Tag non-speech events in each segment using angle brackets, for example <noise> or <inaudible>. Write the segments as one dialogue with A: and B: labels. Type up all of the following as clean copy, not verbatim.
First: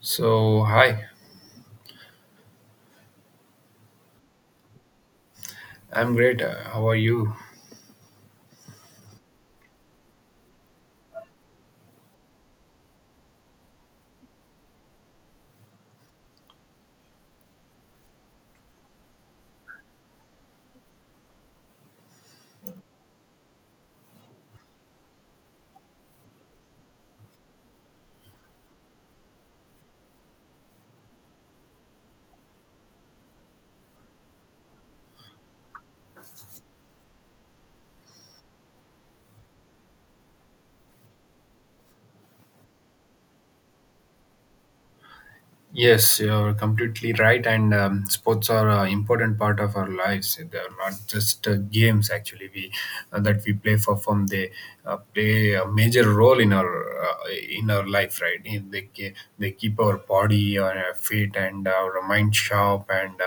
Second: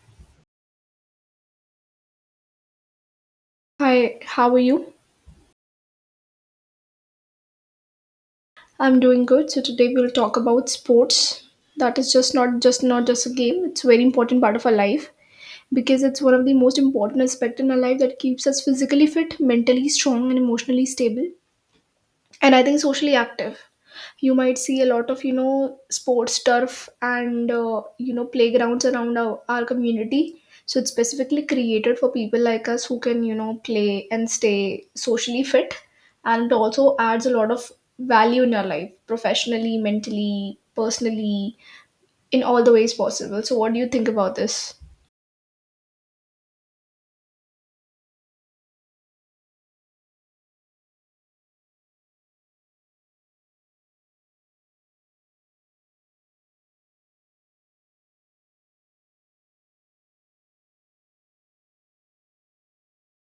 A: So, hi,
B: Hi, how are you?
A: I'm great. How are you?
B: I'm doing good. So today we'll talk about sports. That is just not just a game. It's a very important part of our life because it's one of the most important aspect in our life that keeps us physically fit, mentally strong, and emotionally stable, and I think socially active. You might see a lot of sports turf and playgrounds around our community, so it's specifically created for people like us who can play and stay socially fit, and it also adds a lot of value in your life, professionally, mentally, personally, in all the ways possible. So what do you think about this?
A: Yes, you're completely right. And sports are an important part of our lives. They're not just games, actually, we that we play for fun. They play a major role in our in our life, right? They keep our body fit and our mind sharp and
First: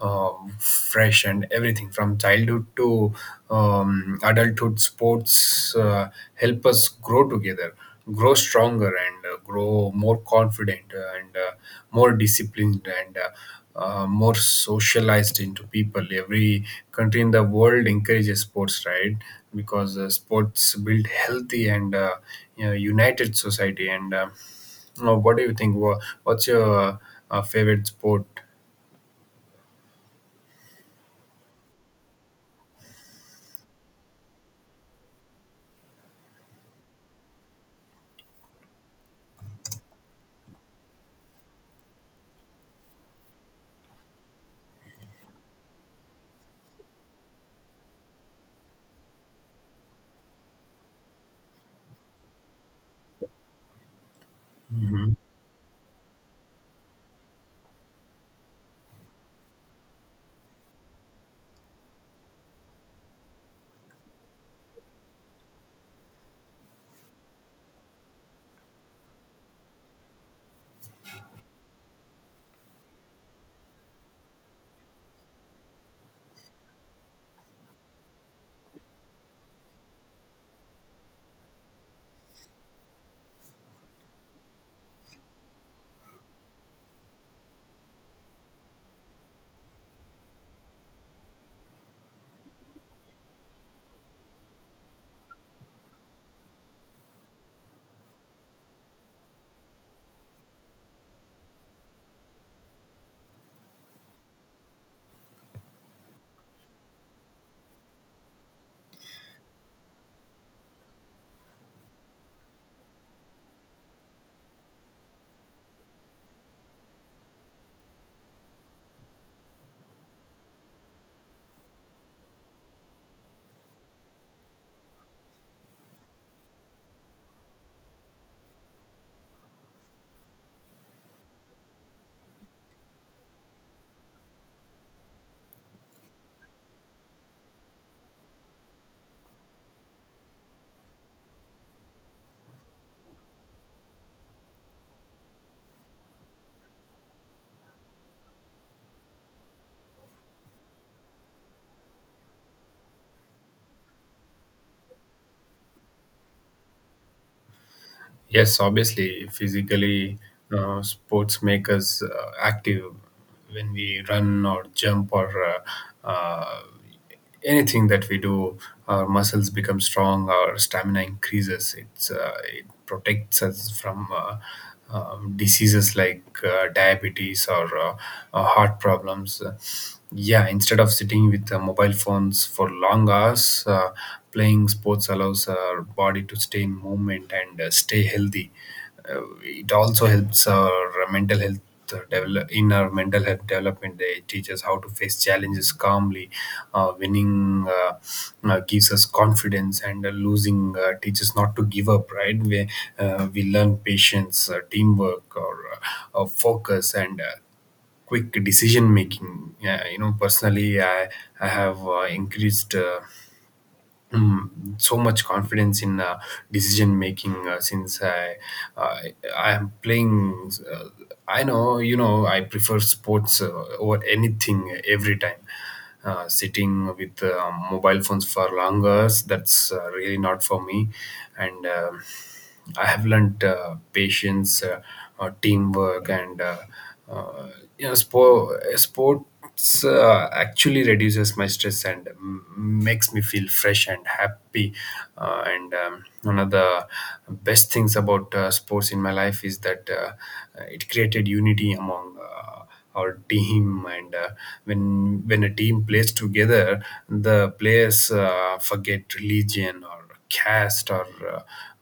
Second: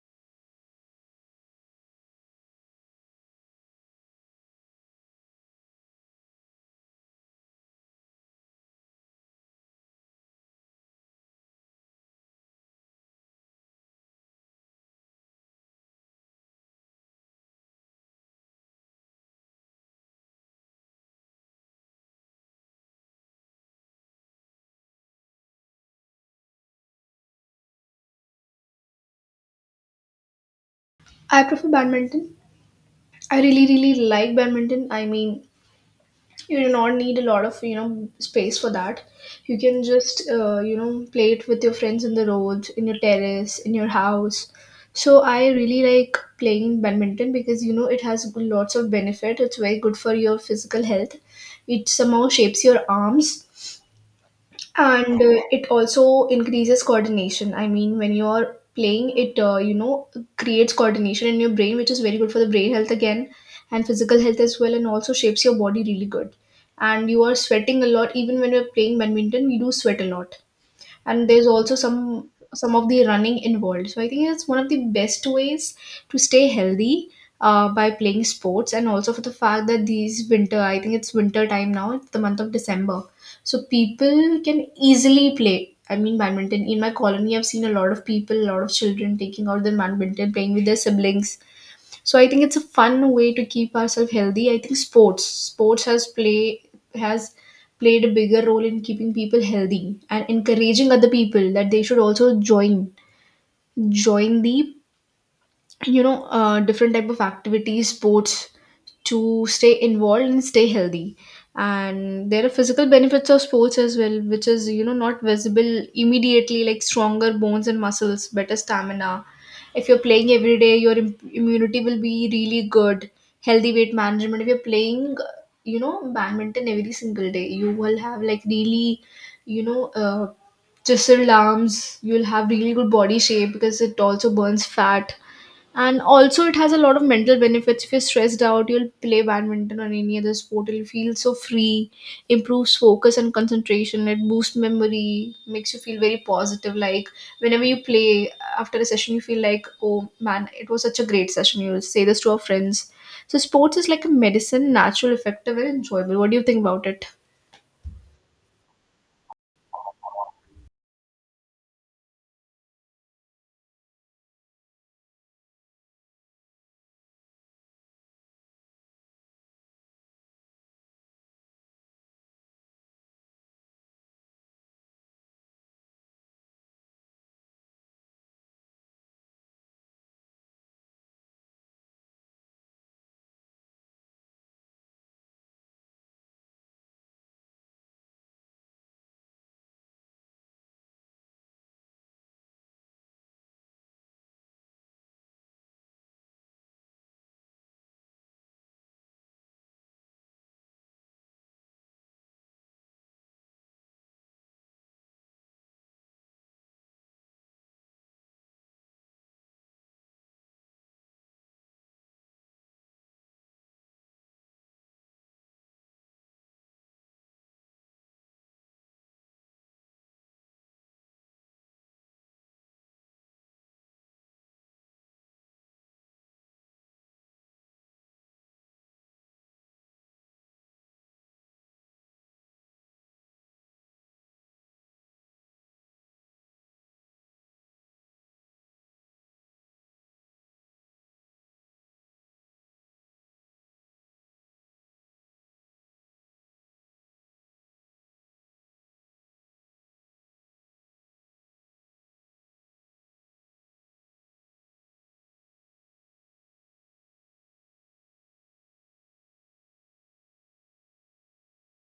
A: fresh, and everything from childhood to adulthood. Sports help us grow together, grow stronger, and grow more confident and more disciplined and more socialized into people. Every country in the world encourages sports, right? Because sports build healthy and, united society. And, what do you think? What's your favorite sport?
B: I prefer badminton. I really really like badminton. I mean, you do not need a lot of space for that. You can just play it with your friends, in the road, in your terrace, in your house. So I really like playing badminton because it has lots of benefit. It's very good for your physical health. It somehow shapes your arms,
A: Mhm.
B: and it also increases coordination. I mean, when you're playing it, creates coordination in your brain, which is very good for the brain health again, and physical health as well, and also shapes your body really good. And you are sweating a lot. Even when you're playing badminton, we do sweat a lot, and there's also some of the running involved. So I think it's one of the best ways to stay healthy, by playing sports. And also, for the fact that these winter, I think it's winter time now, it's the month of December, so people can easily play, I mean, badminton. In my colony, I've seen a lot of people, a lot of children taking out their badminton, playing with their siblings. So I think it's a fun way to keep ourselves healthy. I think sports has played a bigger role in keeping people healthy and encouraging other people that they should also join the different type of activities, sports, to stay involved and stay healthy. And there are physical benefits of sports as well, which is not visible immediately, like stronger bones and muscles, better stamina. If you're playing every day, your immunity will be really good. Healthy weight management. If you're playing badminton every single day, you will have like really you know uh, chiseled arms. You'll have really good body shape because it also burns fat. And also, it has a lot of mental benefits. If you're stressed out, you'll play badminton or any other sport, you'll feel so free. Improves focus and concentration, it boosts memory, makes you feel very positive. Like, whenever you play, after a session, you feel like, oh man, it was such a great session, you'll say this to our friends. So sports is like a medicine, natural, effective, and enjoyable. What do you think about it?
A: Yes, obviously, physically, sports make us active when we run or jump or uh, uh, anything that we do. Our muscles become strong, our stamina increases. It protects us from diseases like diabetes or heart problems. Yeah, instead of sitting with mobile phones for long hours, playing sports allows our body to stay in movement and stay healthy. It also helps our mental health. In our mental health development, they teach us how to face challenges calmly. Winning gives us confidence, and losing teaches not to give up, right? We learn patience, teamwork, or focus and quick decision making. Yeah, personally, I have increased so much confidence in decision making since I am playing. I know I prefer sports over anything every time. Sitting with mobile phones for long hours, that's really not for me, and. I have learned patience, teamwork, and uh, sports actually reduces my stress and makes me feel fresh and happy. And one of the best things about sports in my life is that it created unity among or team. And when a team plays together, the players forget religion or caste or uh,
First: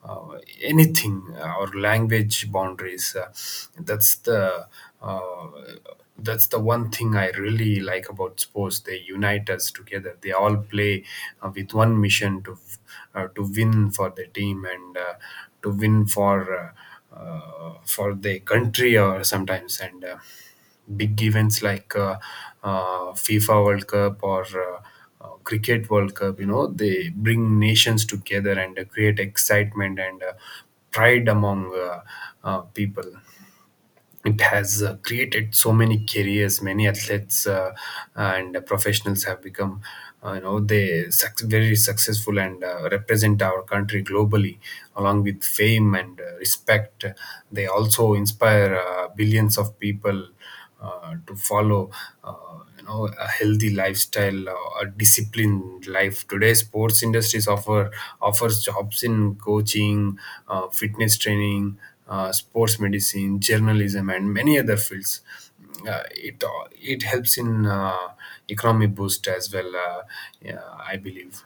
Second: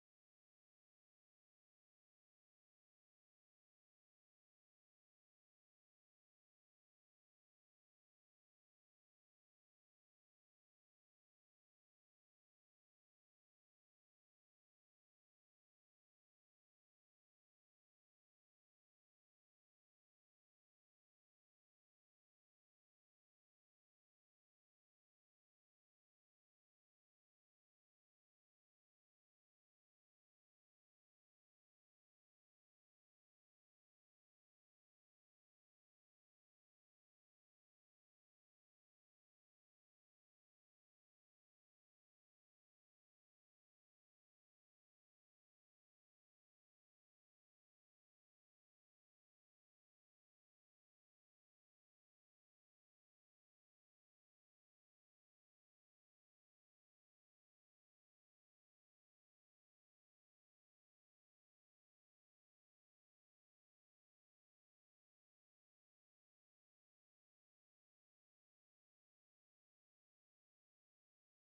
A: anything, or language boundaries. That's the uh, that's the one thing I really like about sports. They unite us together. They all play with one mission, to win for the team and to win for. Uh, for the country, or sometimes, and big events like FIFA World Cup or Cricket World Cup, they bring nations together and create excitement and pride among people. It has created so many careers. Many athletes and professionals have become very successful and represent our country globally, along with fame and respect. They also inspire billions of people to follow a healthy lifestyle, a disciplined life. Today sports industries offers jobs in coaching, fitness training, sports medicine, journalism, and many other fields. It helps in economy boost as well. Yeah, I believe.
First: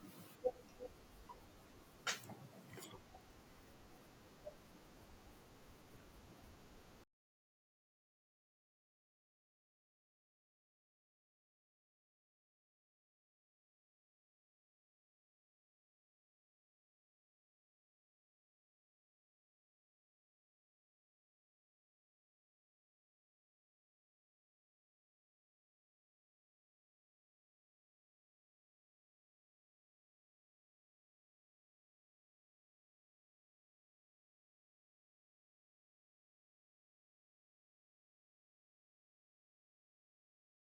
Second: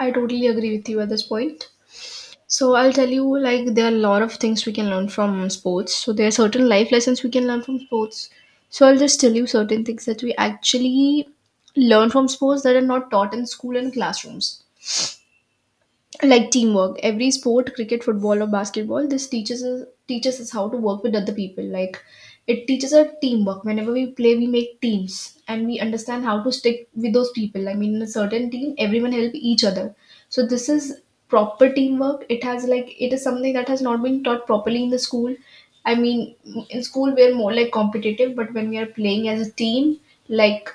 B: I totally agree with you at this point. So I'll tell you, like, there are a lot of things we can learn from sports. So there are certain life lessons we can learn from sports. So I'll just tell you certain things that we actually learn from sports that are not taught in school and classrooms, like teamwork. Every sport, cricket, football, or basketball, this teaches us how to work with other people. Like, it teaches us teamwork. Whenever we play, we make teams and we understand how to stick with those people. I mean, in a certain team, everyone help each other. So this is proper teamwork. It has, like, it is something that has not been taught properly in the school. I mean, in school we're more like competitive, but when we are playing as a team, like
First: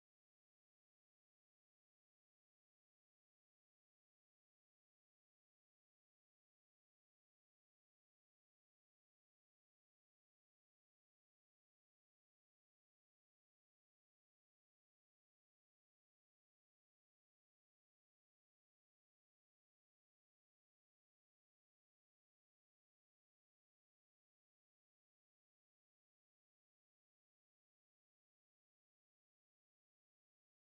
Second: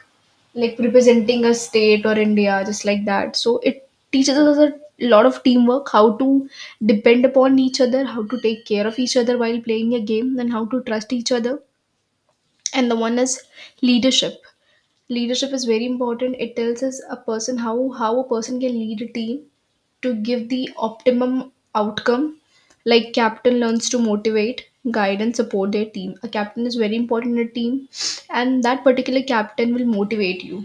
B: like representing a state or India, just like that. So it teaches us a lot of teamwork, how to depend upon each other, how to take care of each other while playing a game, and how to trust each other. And the one is leadership. Leadership is very important. It tells us a person how a person can lead a team to give the optimum outcome. Like, captain learns to motivate, guide, and support their team. A captain is very important in a team, and that particular captain will motivate you.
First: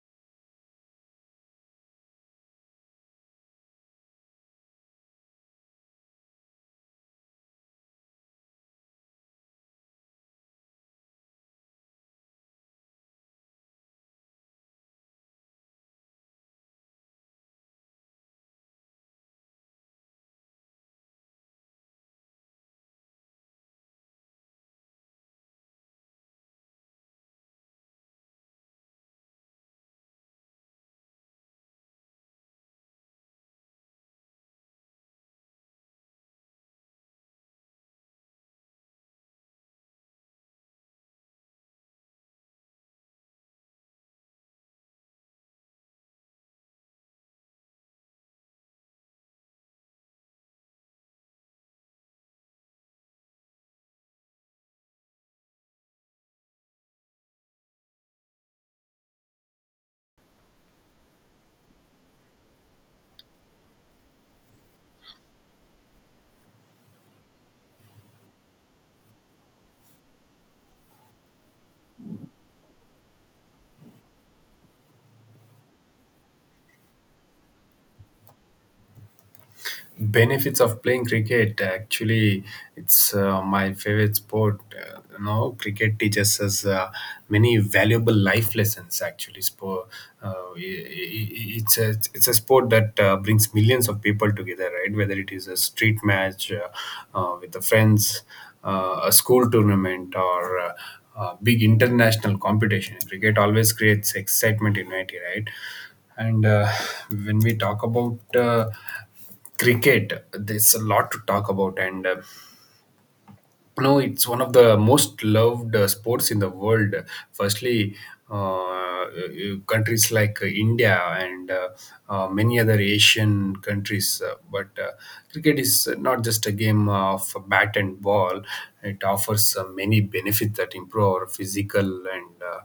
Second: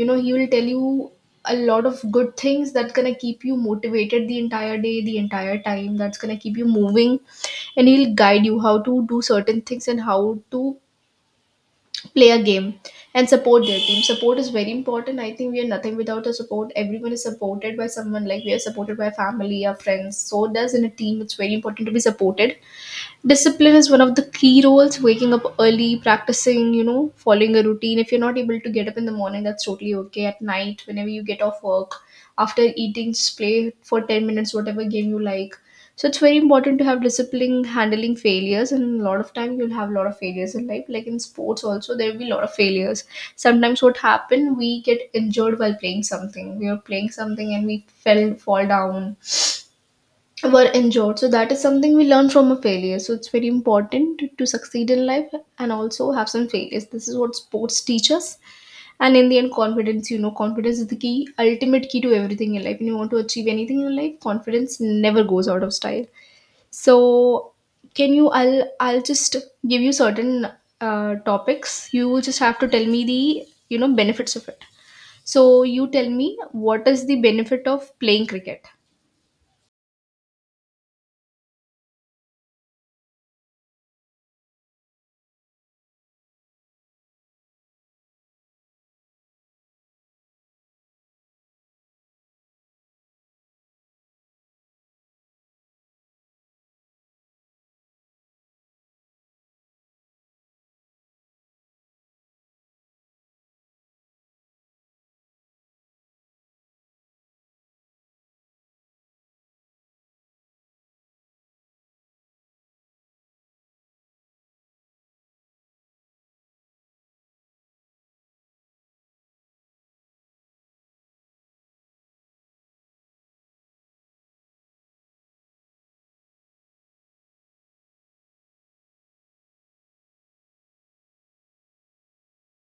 B: You know He will tell you a lot of good things that's gonna keep you motivated the entire day, the entire time, that's gonna keep you moving, and he'll guide you how to do certain things and how to play a game, and support their team. Support is very important. I think we are nothing without a support. Everyone is supported by someone, like we are supported by family, our friends. So does in a team, it's very important to be supported. Discipline is one of the key roles. Waking up early, practicing, following a routine. If you're not able to get up in the morning, that's totally okay. At night, whenever you get off work, after eating, just play for 10 minutes, whatever game you like. So it's very important to have discipline. Handling failures, and a lot of time you'll have a lot of failures in life. Like, in sports also, there will be a lot of failures. Sometimes what happen, we get injured while playing something. We are playing something and we fell fall down, were injured. So that is something we learn from a failure. So it's very important to succeed in life, and also have some failures. This is what sports teach us. And in the end, confidence. Confidence is the key, ultimate key to everything in life. When you want to achieve anything in life, confidence never goes out of style. So can you I'll just give you certain topics. You will just have to tell me the benefits of it. So you tell me, what is the benefit of playing cricket?
A: Benefits of playing cricket? Actually, it's my favorite sport. Cricket teaches us many valuable life lessons. Actually, sport it's a sport that brings millions of people together, right? Whether it is a street match with the friends, a school tournament, or big international competition, cricket always creates excitement in unity, right? And when we talk about cricket, there's a lot to talk about. And no, it's one of the most loved sports in the world. Firstly, countries like India and many other Asian countries, but cricket is not just a game of bat and ball. It offers many benefits that improve our physical and uh,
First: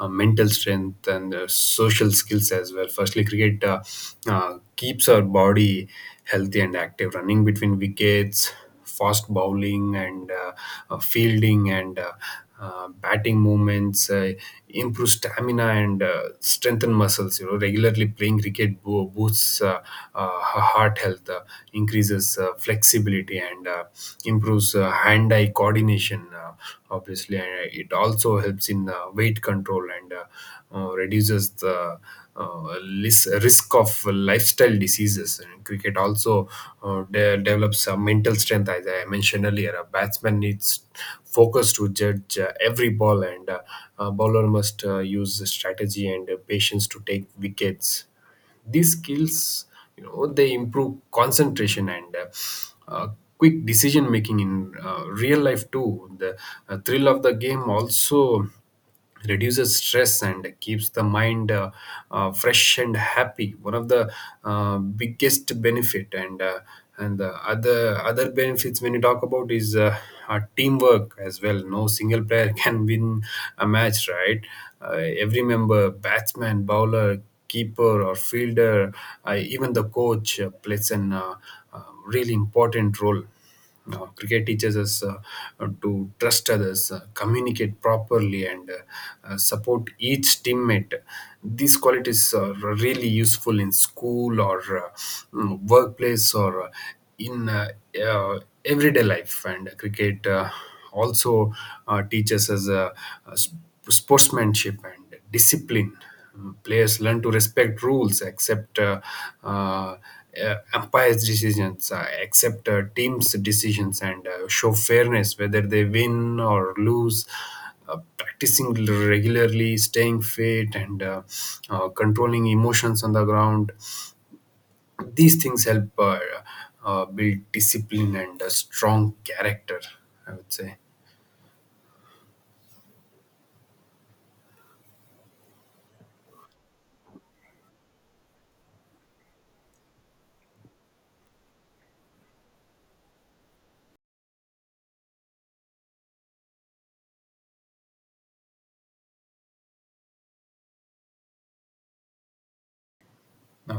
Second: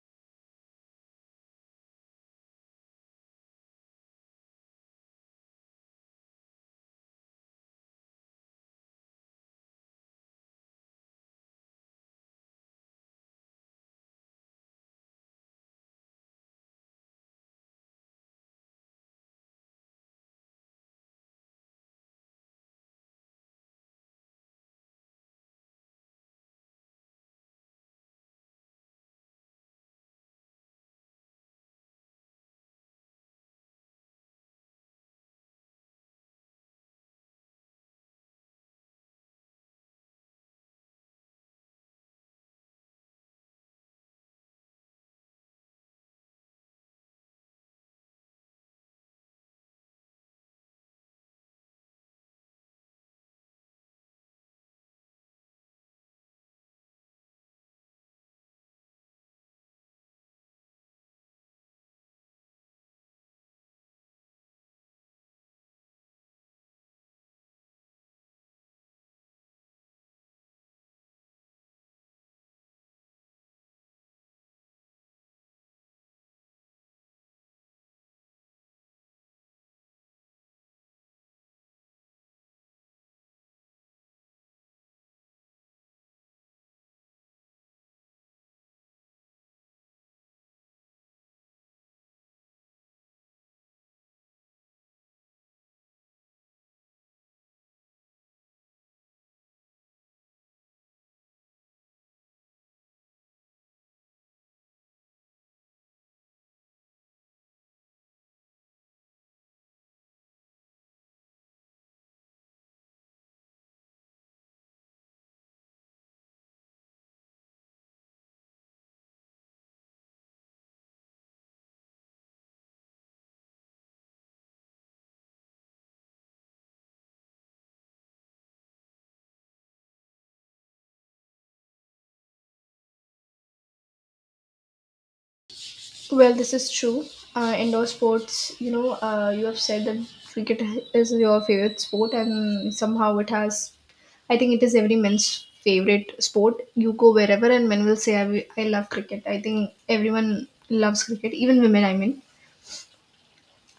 A: uh, mental strength and social skills as well. Firstly, cricket keeps our body healthy and active. Running between wickets, fast bowling and fielding and batting movements improve stamina and strengthen muscles. Regularly playing cricket boosts heart health, increases flexibility, and improves hand-eye coordination. Obviously, and it also helps in weight control and reduces the risk of lifestyle diseases. And cricket also develops a mental strength, as I mentioned earlier. A batsman needs focus to judge every ball, and a bowler must use strategy and patience to take wickets. These skills, they improve concentration and uh, quick decision making in real life too. The thrill of the game also reduces stress and keeps the mind fresh and happy. One of the biggest benefit, and the other benefits when you talk about, is our teamwork as well. No single player <laughs> can win a match, right? uh, every member, batsman, bowler, keeper, or fielder, even the coach, plays an really important role. Cricket teaches us to trust others, communicate properly, and support each teammate. These qualities are really useful in school or workplace or in uh, everyday life. And cricket also teaches us uh, sp- sportsmanship and discipline. Players learn to respect rules, accept uh, umpires' decisions, accept teams' decisions, and show fairness whether they win or lose. Practicing regularly, staying fit, and controlling emotions on the ground. These things help build discipline and a strong character, I would say,
B: Well, this is true. Indoor sports, you have said that cricket is your favorite sport, and somehow it has, I think it is every man's favorite sport. You go wherever, and men will say, I love cricket. I think everyone loves cricket, even women, I mean.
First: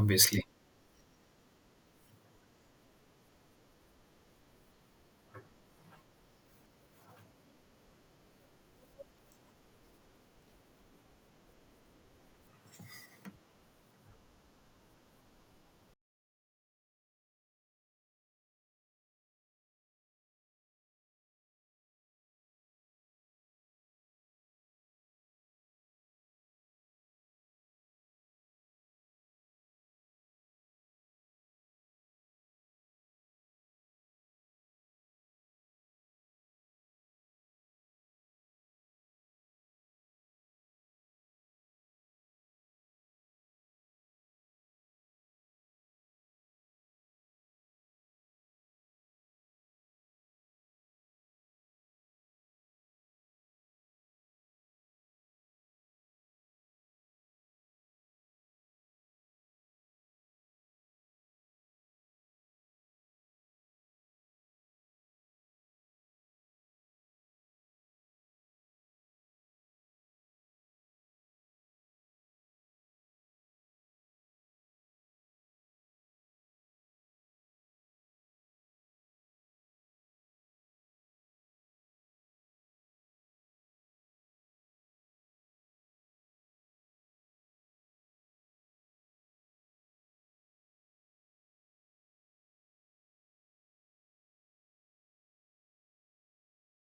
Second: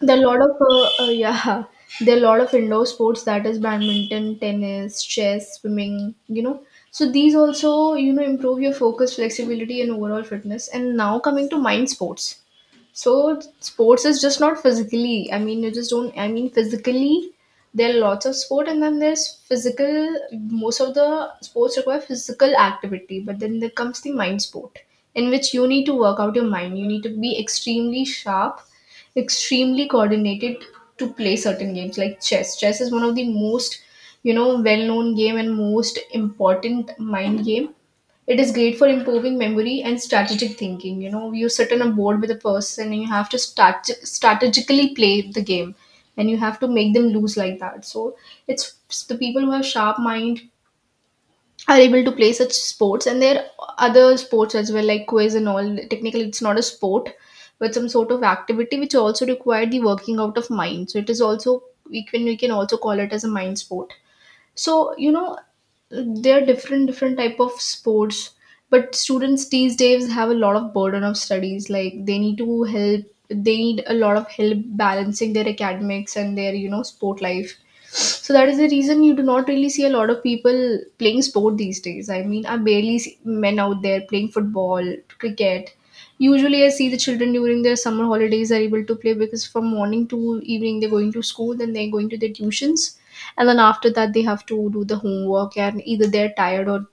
B: There are a lot of, yeah, <laughs> there are a lot of indoor sports, that is badminton, tennis, chess, swimming. So these also, improve your focus, flexibility, and overall fitness. And now, coming to mind sports. So sports is just not physically. I mean, you just don't. I mean, physically, there are lots of sport, and then there's physical. Most of the sports require physical activity, but then there comes the mind sport, in which you need to work out your mind. You need to be extremely sharp, extremely coordinated to play certain games like chess. Chess is one of the most, well-known game, and most important mind game. It is great for improving memory and strategic thinking. You sit on a board with a person, and you have to start strategically play the game, and you have to make them lose like that. So it's the people who have sharp mind are able to play such sports, and there are other sports as well, like quiz and all. Technically it's not a sport, but some sort of activity which also require the working out of mind. So it is also, we can also call it as a mind sport. So there are different type of sports, but students these days have a lot of burden of studies, like they need a lot of help balancing their academics and their sport life. So that is the reason you do not really see a lot of people playing sport these days. I mean, I barely see men out there playing football, cricket. Usually, I see the children during their summer holidays are able to play because from morning to evening they're going to school, then they're going to their tuitions, and then after that they have to do the homework, and either they're tired or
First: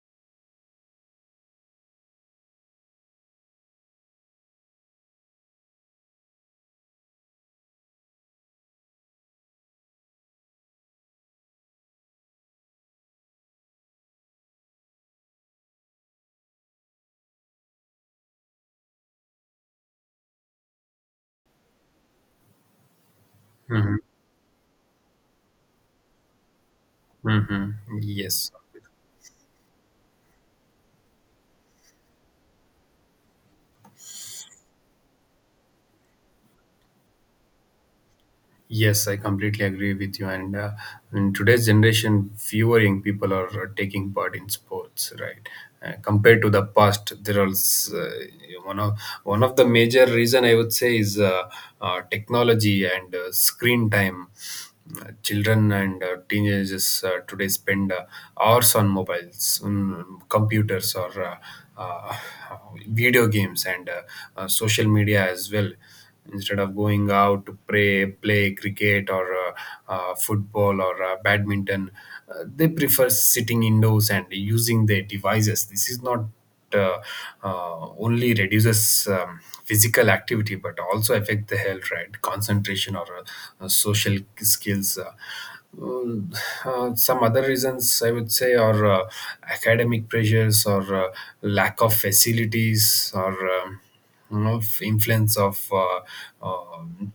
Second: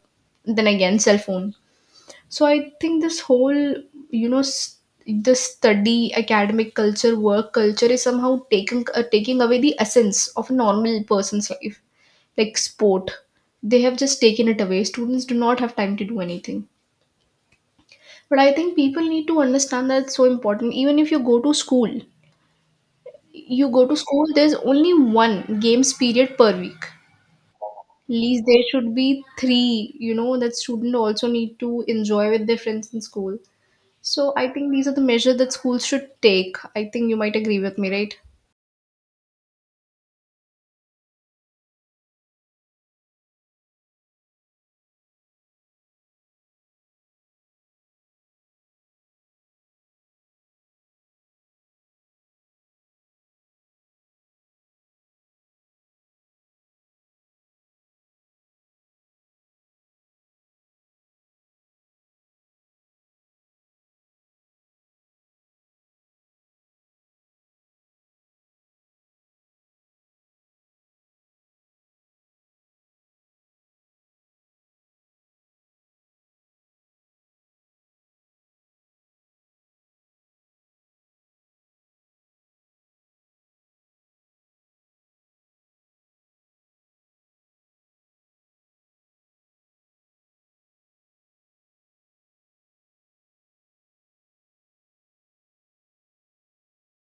B: then again cell phone. So I think this whole you know s the study academic culture, work culture is somehow taking taking away the essence of a normal person's life, like sport. They have just taken it away. Students do not have time to do anything, but I think people need to understand that it's so important. Even if you go to school, there's only one games period per week.
A: Hmm.
B: At least
A: Yes.
B: there should be three. You know, that student also need to enjoy with their friends in school. So I think these are the measures that schools should take. I think you might agree with me, right?
A: Yes, I completely agree with you. And in today's generation, fewer young people are taking part in sports, right? Compared to the past, there is, one of one of the major reason, I would say, is technology and screen time. Children and teenagers today spend hours on mobiles, on computers, or uh, video games and social media as well, instead of going out to play cricket or football or badminton. They prefer sitting indoors and using their devices. This is not uh, only reduces physical activity but also affect the health, right? Concentration or social skills. Um, some other reasons I would say are academic pressures, or lack of facilities, or um, influence of um,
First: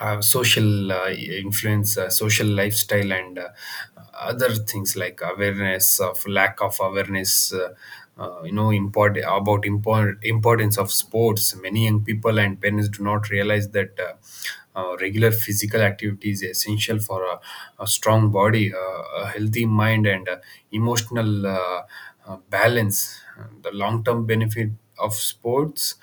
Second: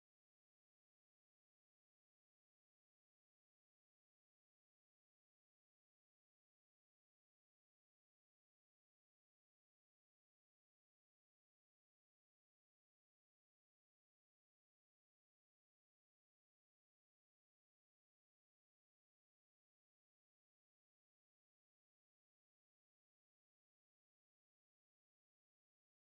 A: social influence, social lifestyle, and other things like awareness of lack of awareness. Importance of sports. Many young people and parents do not realize that regular physical activity is essential for a strong body, a healthy mind, and emotional balance. The long-term benefit of sports,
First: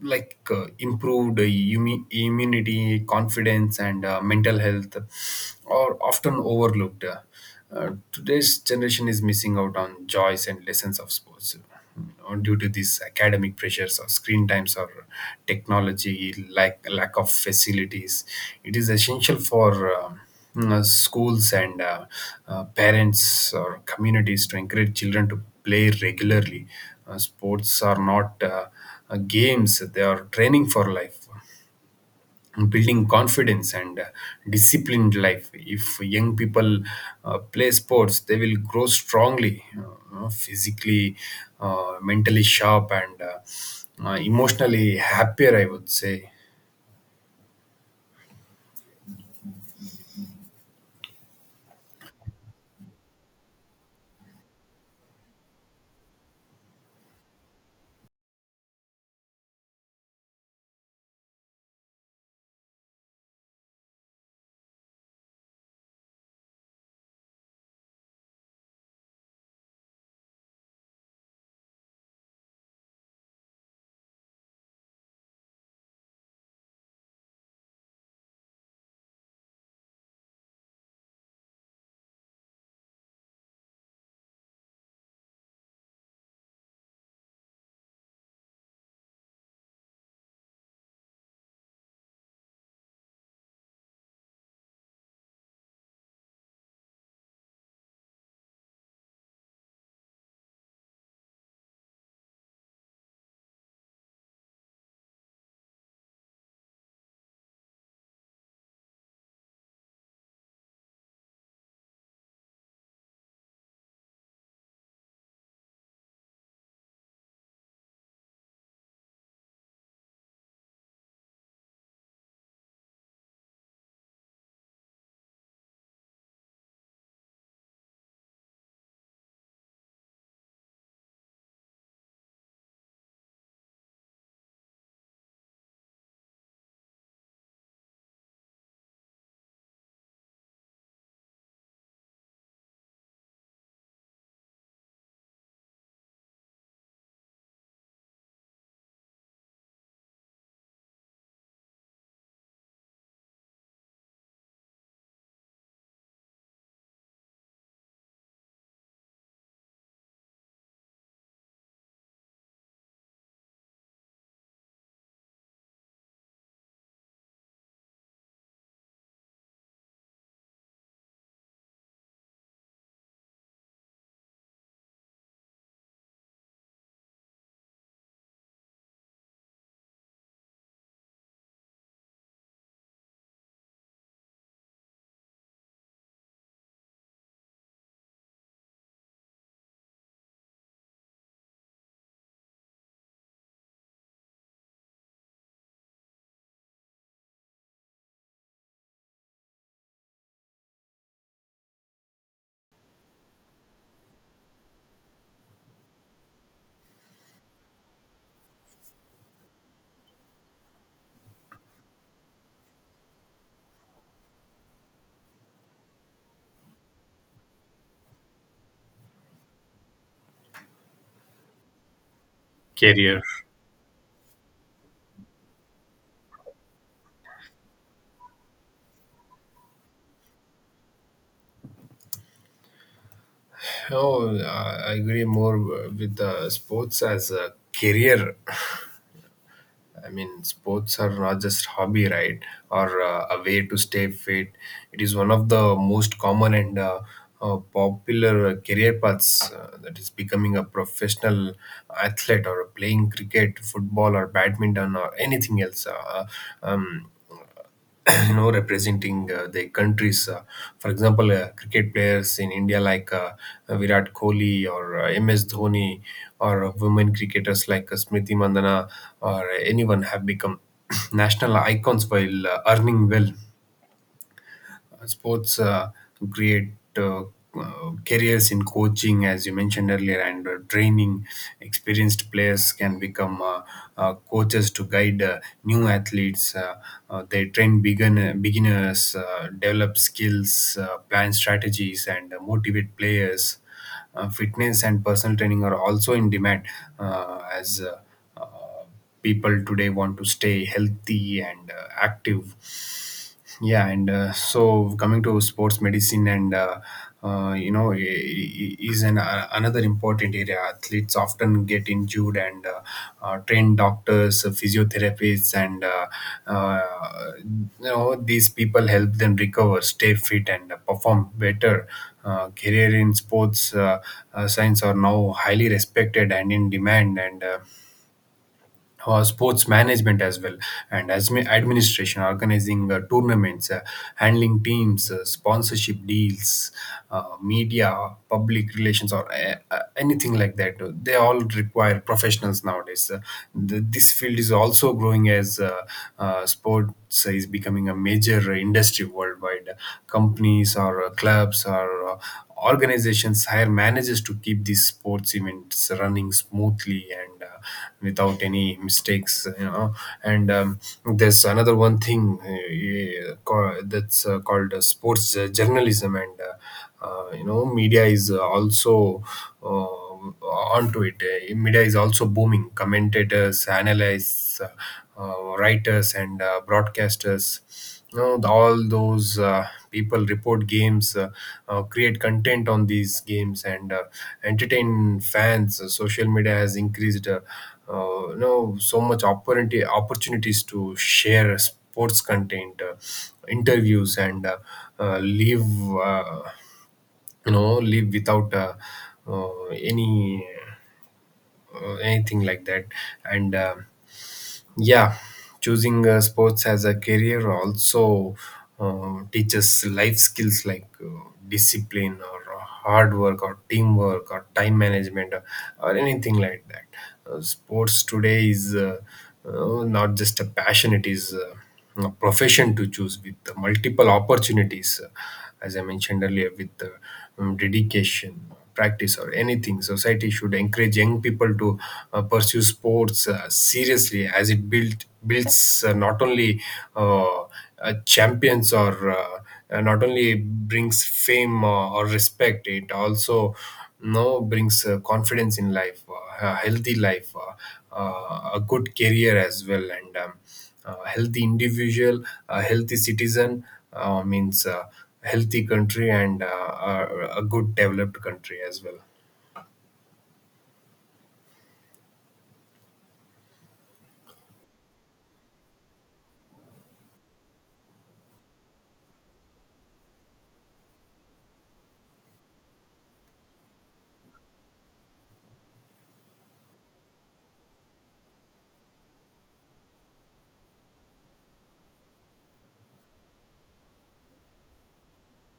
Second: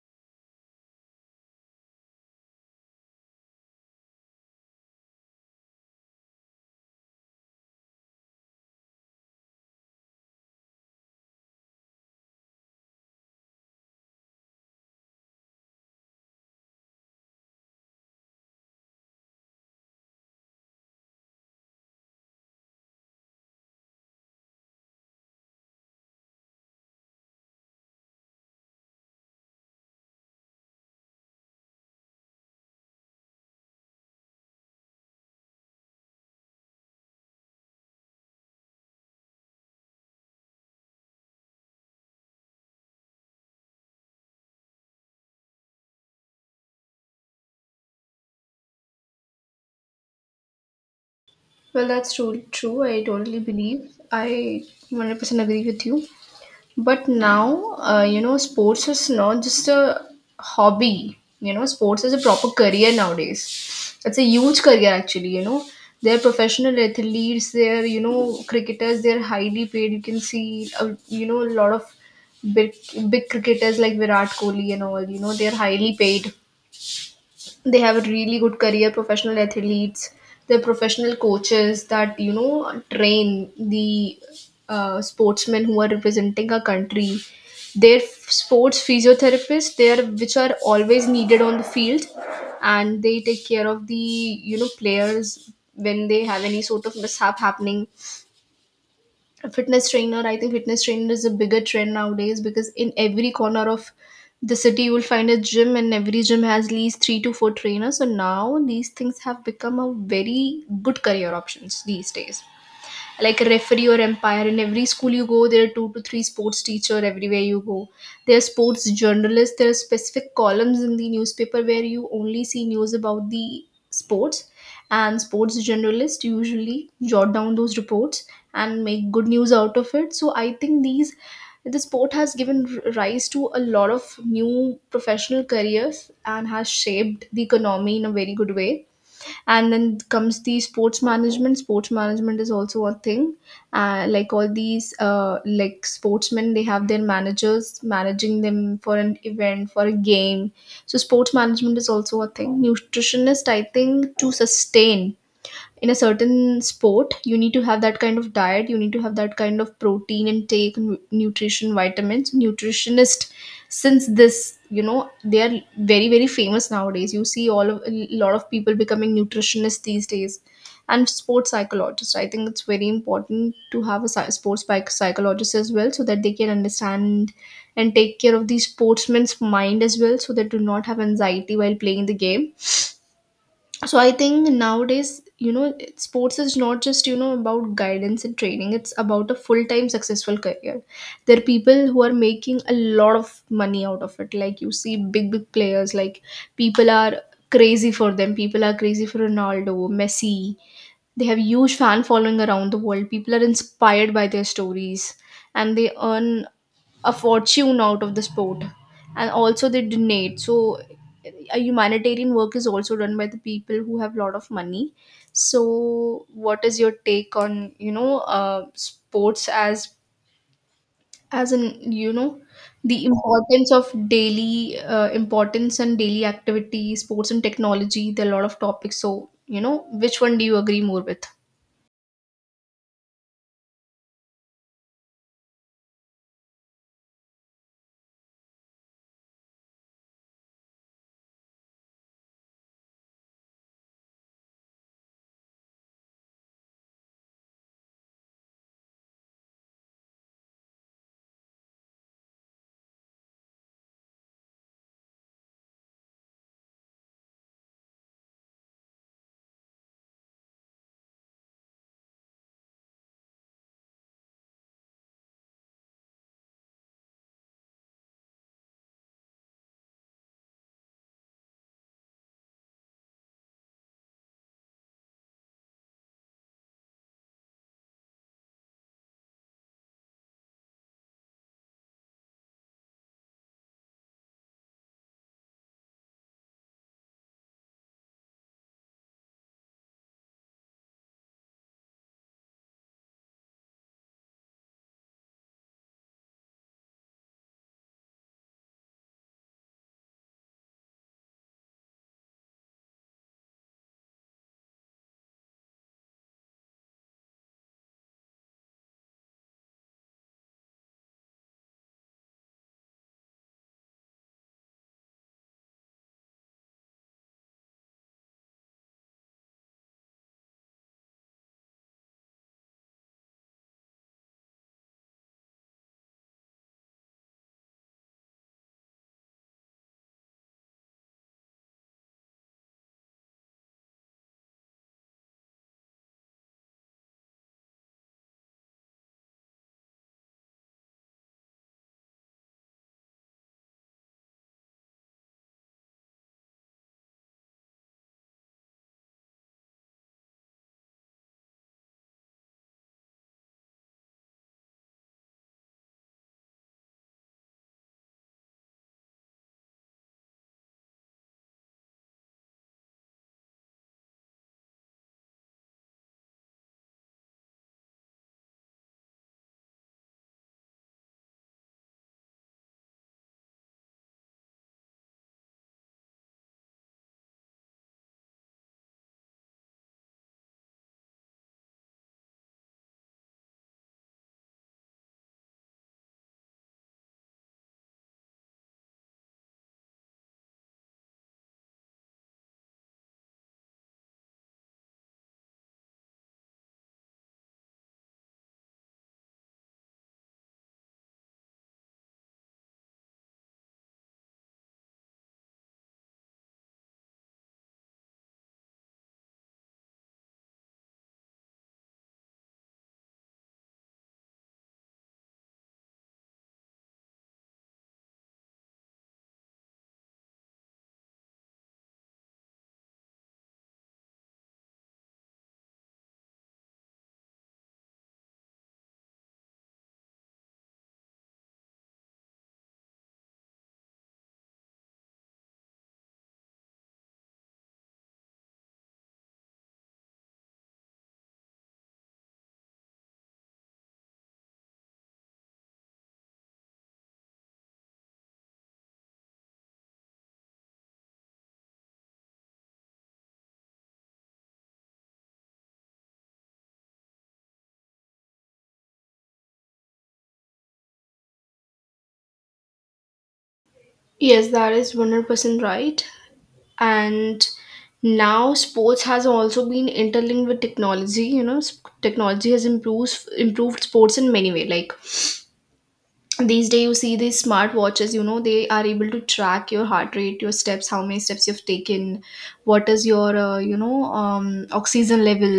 A: like improved immunity, confidence, and mental health are often overlooked. Today's generation is missing out on joys and lessons of sports due to these academic pressures or screen times or technology, like lack of facilities. It is essential for schools and parents or communities to encourage children to play regularly. Sports are not games, they are training for life, building confidence and disciplined life. If young people play sports, they will grow strongly, physically, mentally sharp, and emotionally happier, I would say.
B: Well, that's true. True, I totally believe. I 100% agree with you. But now, you know, sports is not just a hobby. You know, sports is a proper career nowadays. It's a huge career actually. You know, they're professional athletes. They're, you know, cricketers. They're highly paid. You can see, you know, a lot of big big cricketers like Virat Kohli and all. You know, they're highly paid. They have really good career, professional athletes. They're professional coaches that, you know, train the sportsmen who are representing our country. They're sports physiotherapists, they are, which are always needed on the field, and they take care of the, you know, players when they have any sort of mishap happening. Fitness trainer, I think fitness trainer is a bigger trend nowadays, because in every corner of the city you will find a gym, and every gym has at least 3 to 4 trainers. So now these things have become a very good career options these days, like referee or umpire. In every school you go, there are 2 to 3 sports teacher. Everywhere you go, there are sports journalists. There are specific columns in the newspaper where you only see news about the sports, and sports journalists usually jot down those reports and make good news out of it. So I think the sport has given rise to a lot of new professional careers and has shaped the economy in a very good way. And then comes the sports management. Sports management is also a thing. Like all these, like sportsmen, they have their managers managing them for an event, for a game. So sports management is also a thing. Nutritionist, I think to sustain in a certain sport you need to have that kind of diet, you need to have that kind of protein intake, nutrition, vitamins. Nutritionist, since this, you know, they are very very famous nowadays. You see all of a lot of people becoming nutritionists these days. And sports psychologist, I think it's very important to have a sports psychologist as well, so that they can understand and take care of the sportsman's mind as well, so they do not have anxiety while playing the game. So I think nowadays, you know, sports is not just, you know, about guidance and training, it's about a full-time successful career. There are people who are making a lot of money out of it. Like you see big players like, people are crazy for them. People are crazy for Ronaldo, Messi. They have huge fan following around the world. People are inspired by their stories, and they earn a fortune out of the sport. And also they donate. So a humanitarian work is also done by the people who have lot of money. So what is your take on, you know, sports as, you know, the
A: Career?
B: importance of daily, importance and daily activity, sports and technology? There are a lot of topics. So, you know, which one do you agree more with?
A: Oh, I agree more with sports as a career. I mean, sports are not just hobby, right? Or a way to stay fit. It is one of the most common and popular career paths, that is becoming a professional athlete or playing cricket, football, or badminton, or anything else. Um, <clears throat> representing their countries, for example, cricket players in India like Virat Kohli or MS Dhoni, or women cricketers like Smriti Mandana, or anyone have become <clears throat> national icons while earning well. Sports To create uh, careers in coaching, as you mentioned earlier, and training. Experienced players can become coaches to guide new athletes. They train beginners, develop skills, plan strategies, and motivate players. Fitness and personal training are also in demand as uh, people today want to stay healthy and active. Yeah, and so, coming to sports medicine, and is an another important area. Athletes often get injured, and trained doctors, physiotherapists, and uh, these people help them recover, stay fit, and perform better. Career in sports science are now highly respected and in demand, and sports management as well and as administration, organizing tournaments, handling teams, sponsorship deals, media public relations, or anything like that. They all require professionals nowadays. This field is also growing as sports is becoming a major industry worldwide. Companies or clubs or organizations hire managers to keep these sports events running smoothly and without any mistakes. And There's another one thing yeah, that's called sports journalism, and media is also uh, uh, onto it. Media is also booming. Commentators, analysts, writers, and broadcasters. All those people report games, create content on these games, and entertain fans. Social media has increased, so much opportunity opportunities to share sports content, interviews, and leave. Uh, Live without uh, any anything like that. And Yeah, choosing sports as a career also teaches life skills like discipline, or hard work, or teamwork, or time management, or anything like that. Sports today is not just a passion, it is profession to choose with the multiple opportunities, as I mentioned earlier. With the dedication, practice, or anything, society should encourage young people to pursue sports seriously, as it builds not only uh, champions, or not only brings fame or respect, it also no brings confidence in life, a healthy life, a good career as well. And healthy individual, a healthy citizen means a healthy country and a good developed country as well.
B: Yes, that is 100% right. And now sports has also been interlinked with technology. You know, technology has improved sports in many ways. Like these days you see these smart watches, you know, they are able to track your heart rate, your steps, how many steps you've taken, what is your, oxygen level.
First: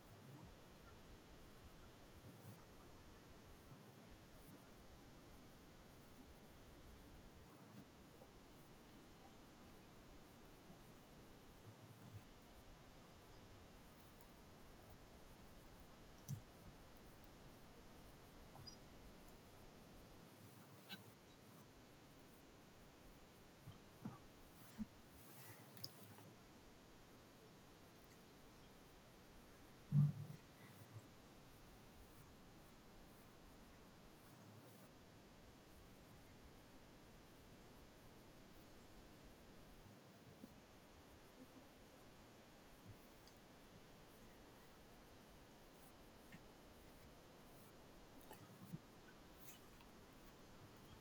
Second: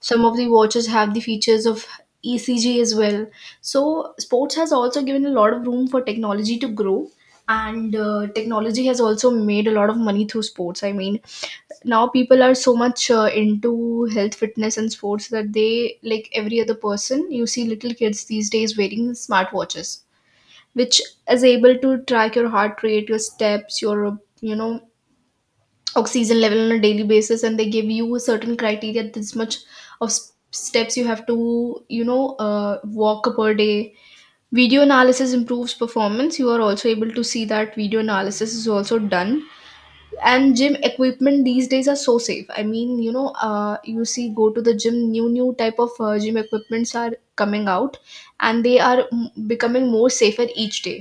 B: Some of the watches have the features of ECG as well. So sports has also given a lot of room for technology to grow, and technology has also made a lot of money through sports. I mean, now people are so much into health, fitness and sports, that they, like every other person, you see little kids these days wearing smartwatches which is able to track your heart rate, your steps, your, you know, oxygen level on a daily basis. And they give you a certain criteria, this much of steps you have to, you know, walk per day. Video analysis improves performance. You are also able to see that video analysis is also done. And gym equipment these days are so safe. I mean, you know, you see, go to the gym, new type of gym equipments are coming out, and they are becoming more safer each day.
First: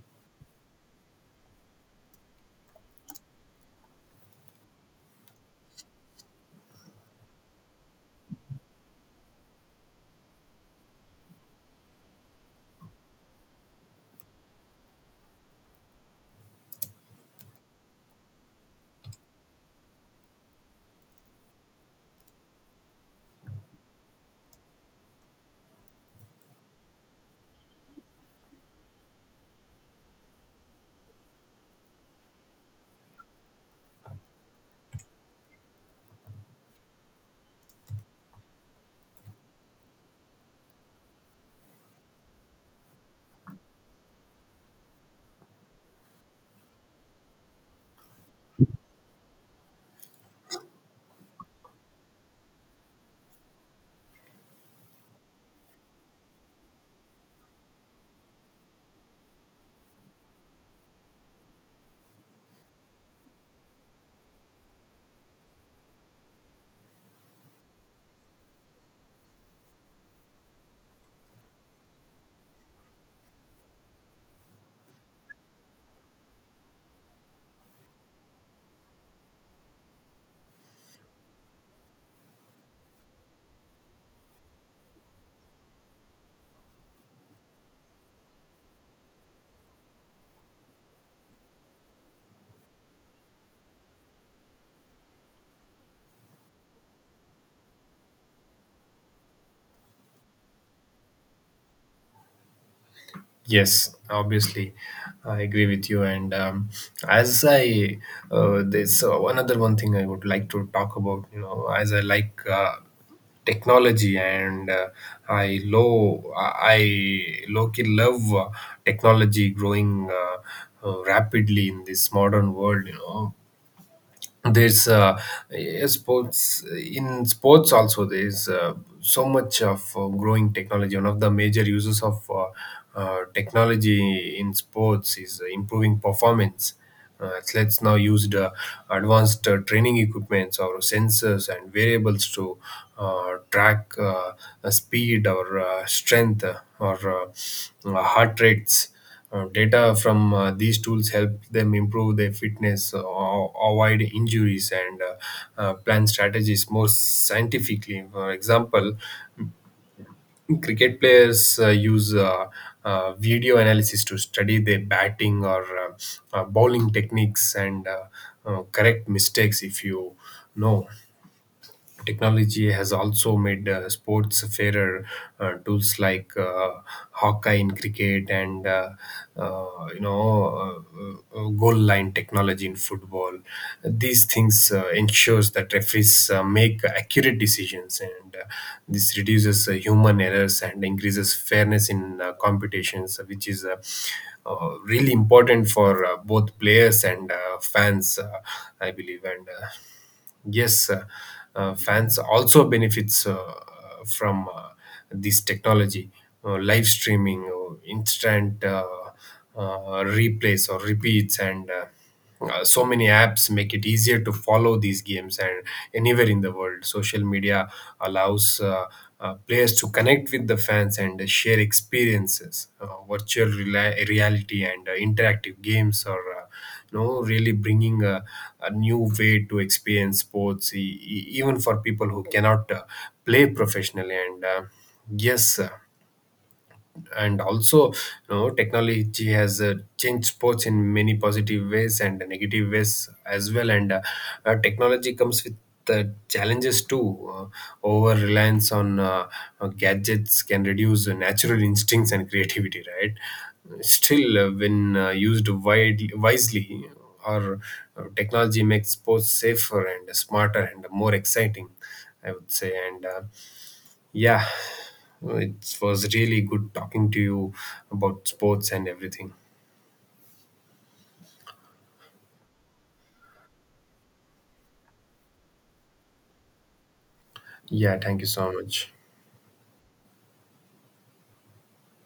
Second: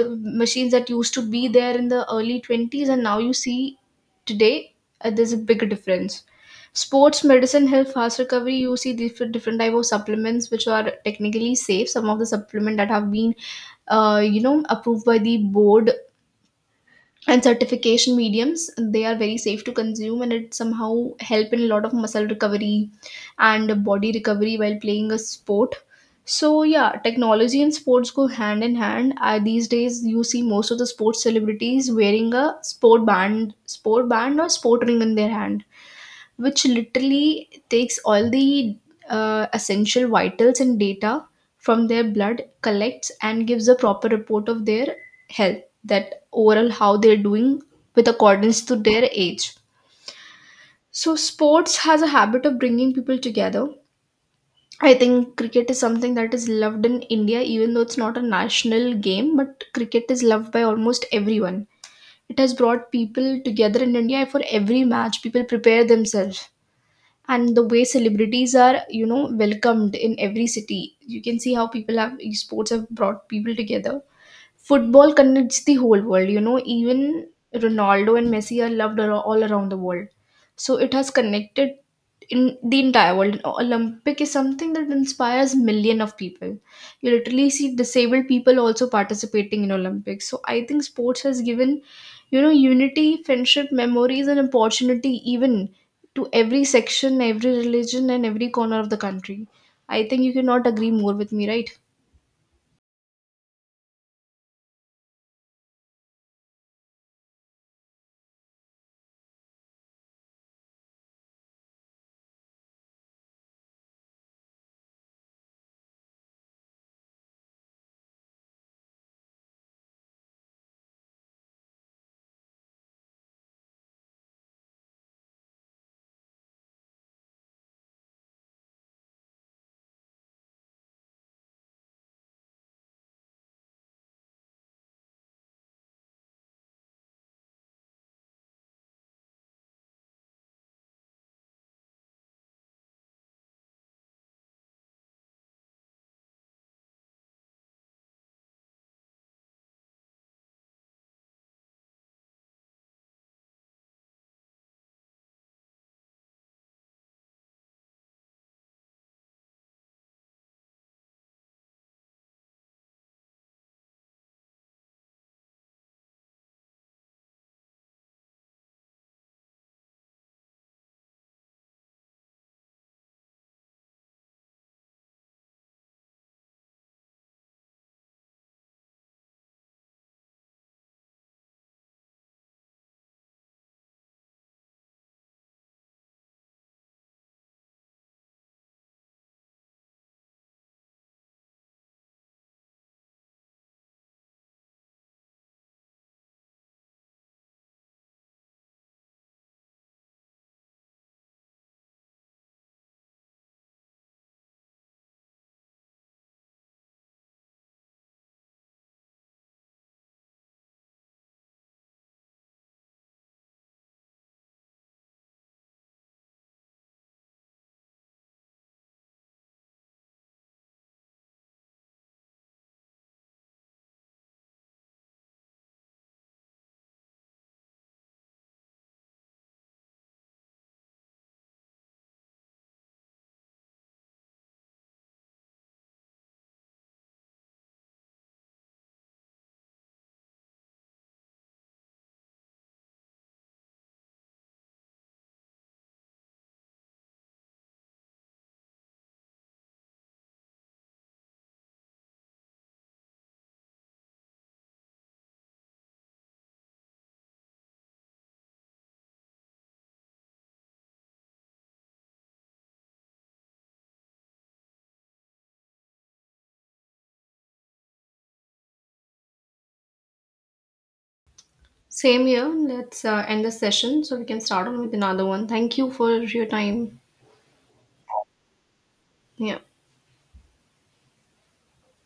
B: The machines that used to be there in the early 20s and now you see today, there's a big difference. Sports medicine help fast recovery. You see different type of supplements which are technically safe. Some of the supplement that have been, approved by the board and certification mediums, they are very safe to consume, and it somehow help in a lot of muscle recovery and body recovery while playing a sport. So yeah, technology and sports go hand in hand. These days you see most of the sports celebrities wearing a sport band, sport band or sport ring in their hand, which literally takes all the essential vitals and data from their blood, collects and gives a proper report of their health, that overall how they're doing with accordance to their age. So, sports has a habit of bringing people together. I think cricket is something that is loved in India, even though it's not a national game, but cricket is loved by almost everyone. It has brought people together in India. For every match, people prepare themselves, and the way celebrities are, you know, welcomed in every city, you can see how people have, sports have brought people together. Football connects the whole world. You know, even Ronaldo and Messi are loved all around the world. So it has connected in the entire world. Olympic is something that inspires million of people. You literally see disabled people also participating in Olympics. So I think sports has given, you know, unity, friendship, memories, and opportunity even to every section, every religion, and every corner of the country. I think you cannot agree more with me, right?
A: Yes, obviously, I agree with you. And As I, there's one other one thing I would like to talk about. You know, as I like technology, and I low key love technology growing rapidly in this modern world. You know, there's yeah, sports also, there's so much of growing technology. One of the major uses of technology in sports is improving performance. Athletes now use the advanced training equipments or sensors and variables to track speed, or strength, or heart rates. Data from these tools help them improve their fitness, avoid injuries, and plan strategies more scientifically. For example, cricket players use video analysis to study their batting, or bowling techniques, and correct mistakes, if you know. Technology has also made sports fairer. Tools like Hawkeye in cricket, and uh, you know goal line technology in football. These things ensures that referees make accurate decisions, and this reduces human errors and increases fairness in competitions, which is really important for both players and fans, I believe. And Yes, fans also benefits from this technology, live streaming, instant replays or repeats, and so many apps make it easier to follow these games and anywhere in the world. Social media allows players to connect with the fans and share experiences, virtual reality, and interactive games or. Really bringing a new way to experience sports, even for people who cannot play professionally. Yes uh, and also, you know, technology has changed sports in many positive ways and negative ways as well, and technology comes with the challenges too. Over reliance on gadgets can reduce natural instincts and creativity, right? Still, when used wisely, or technology makes sports safer and smarter and more exciting, I would say. And Yeah, it was really good talking to you about sports and everything.
B: Same here. Let's end the session so we can start on with another one. Thank you for your time.
A: Yeah, thank you so much.
B: Yeah.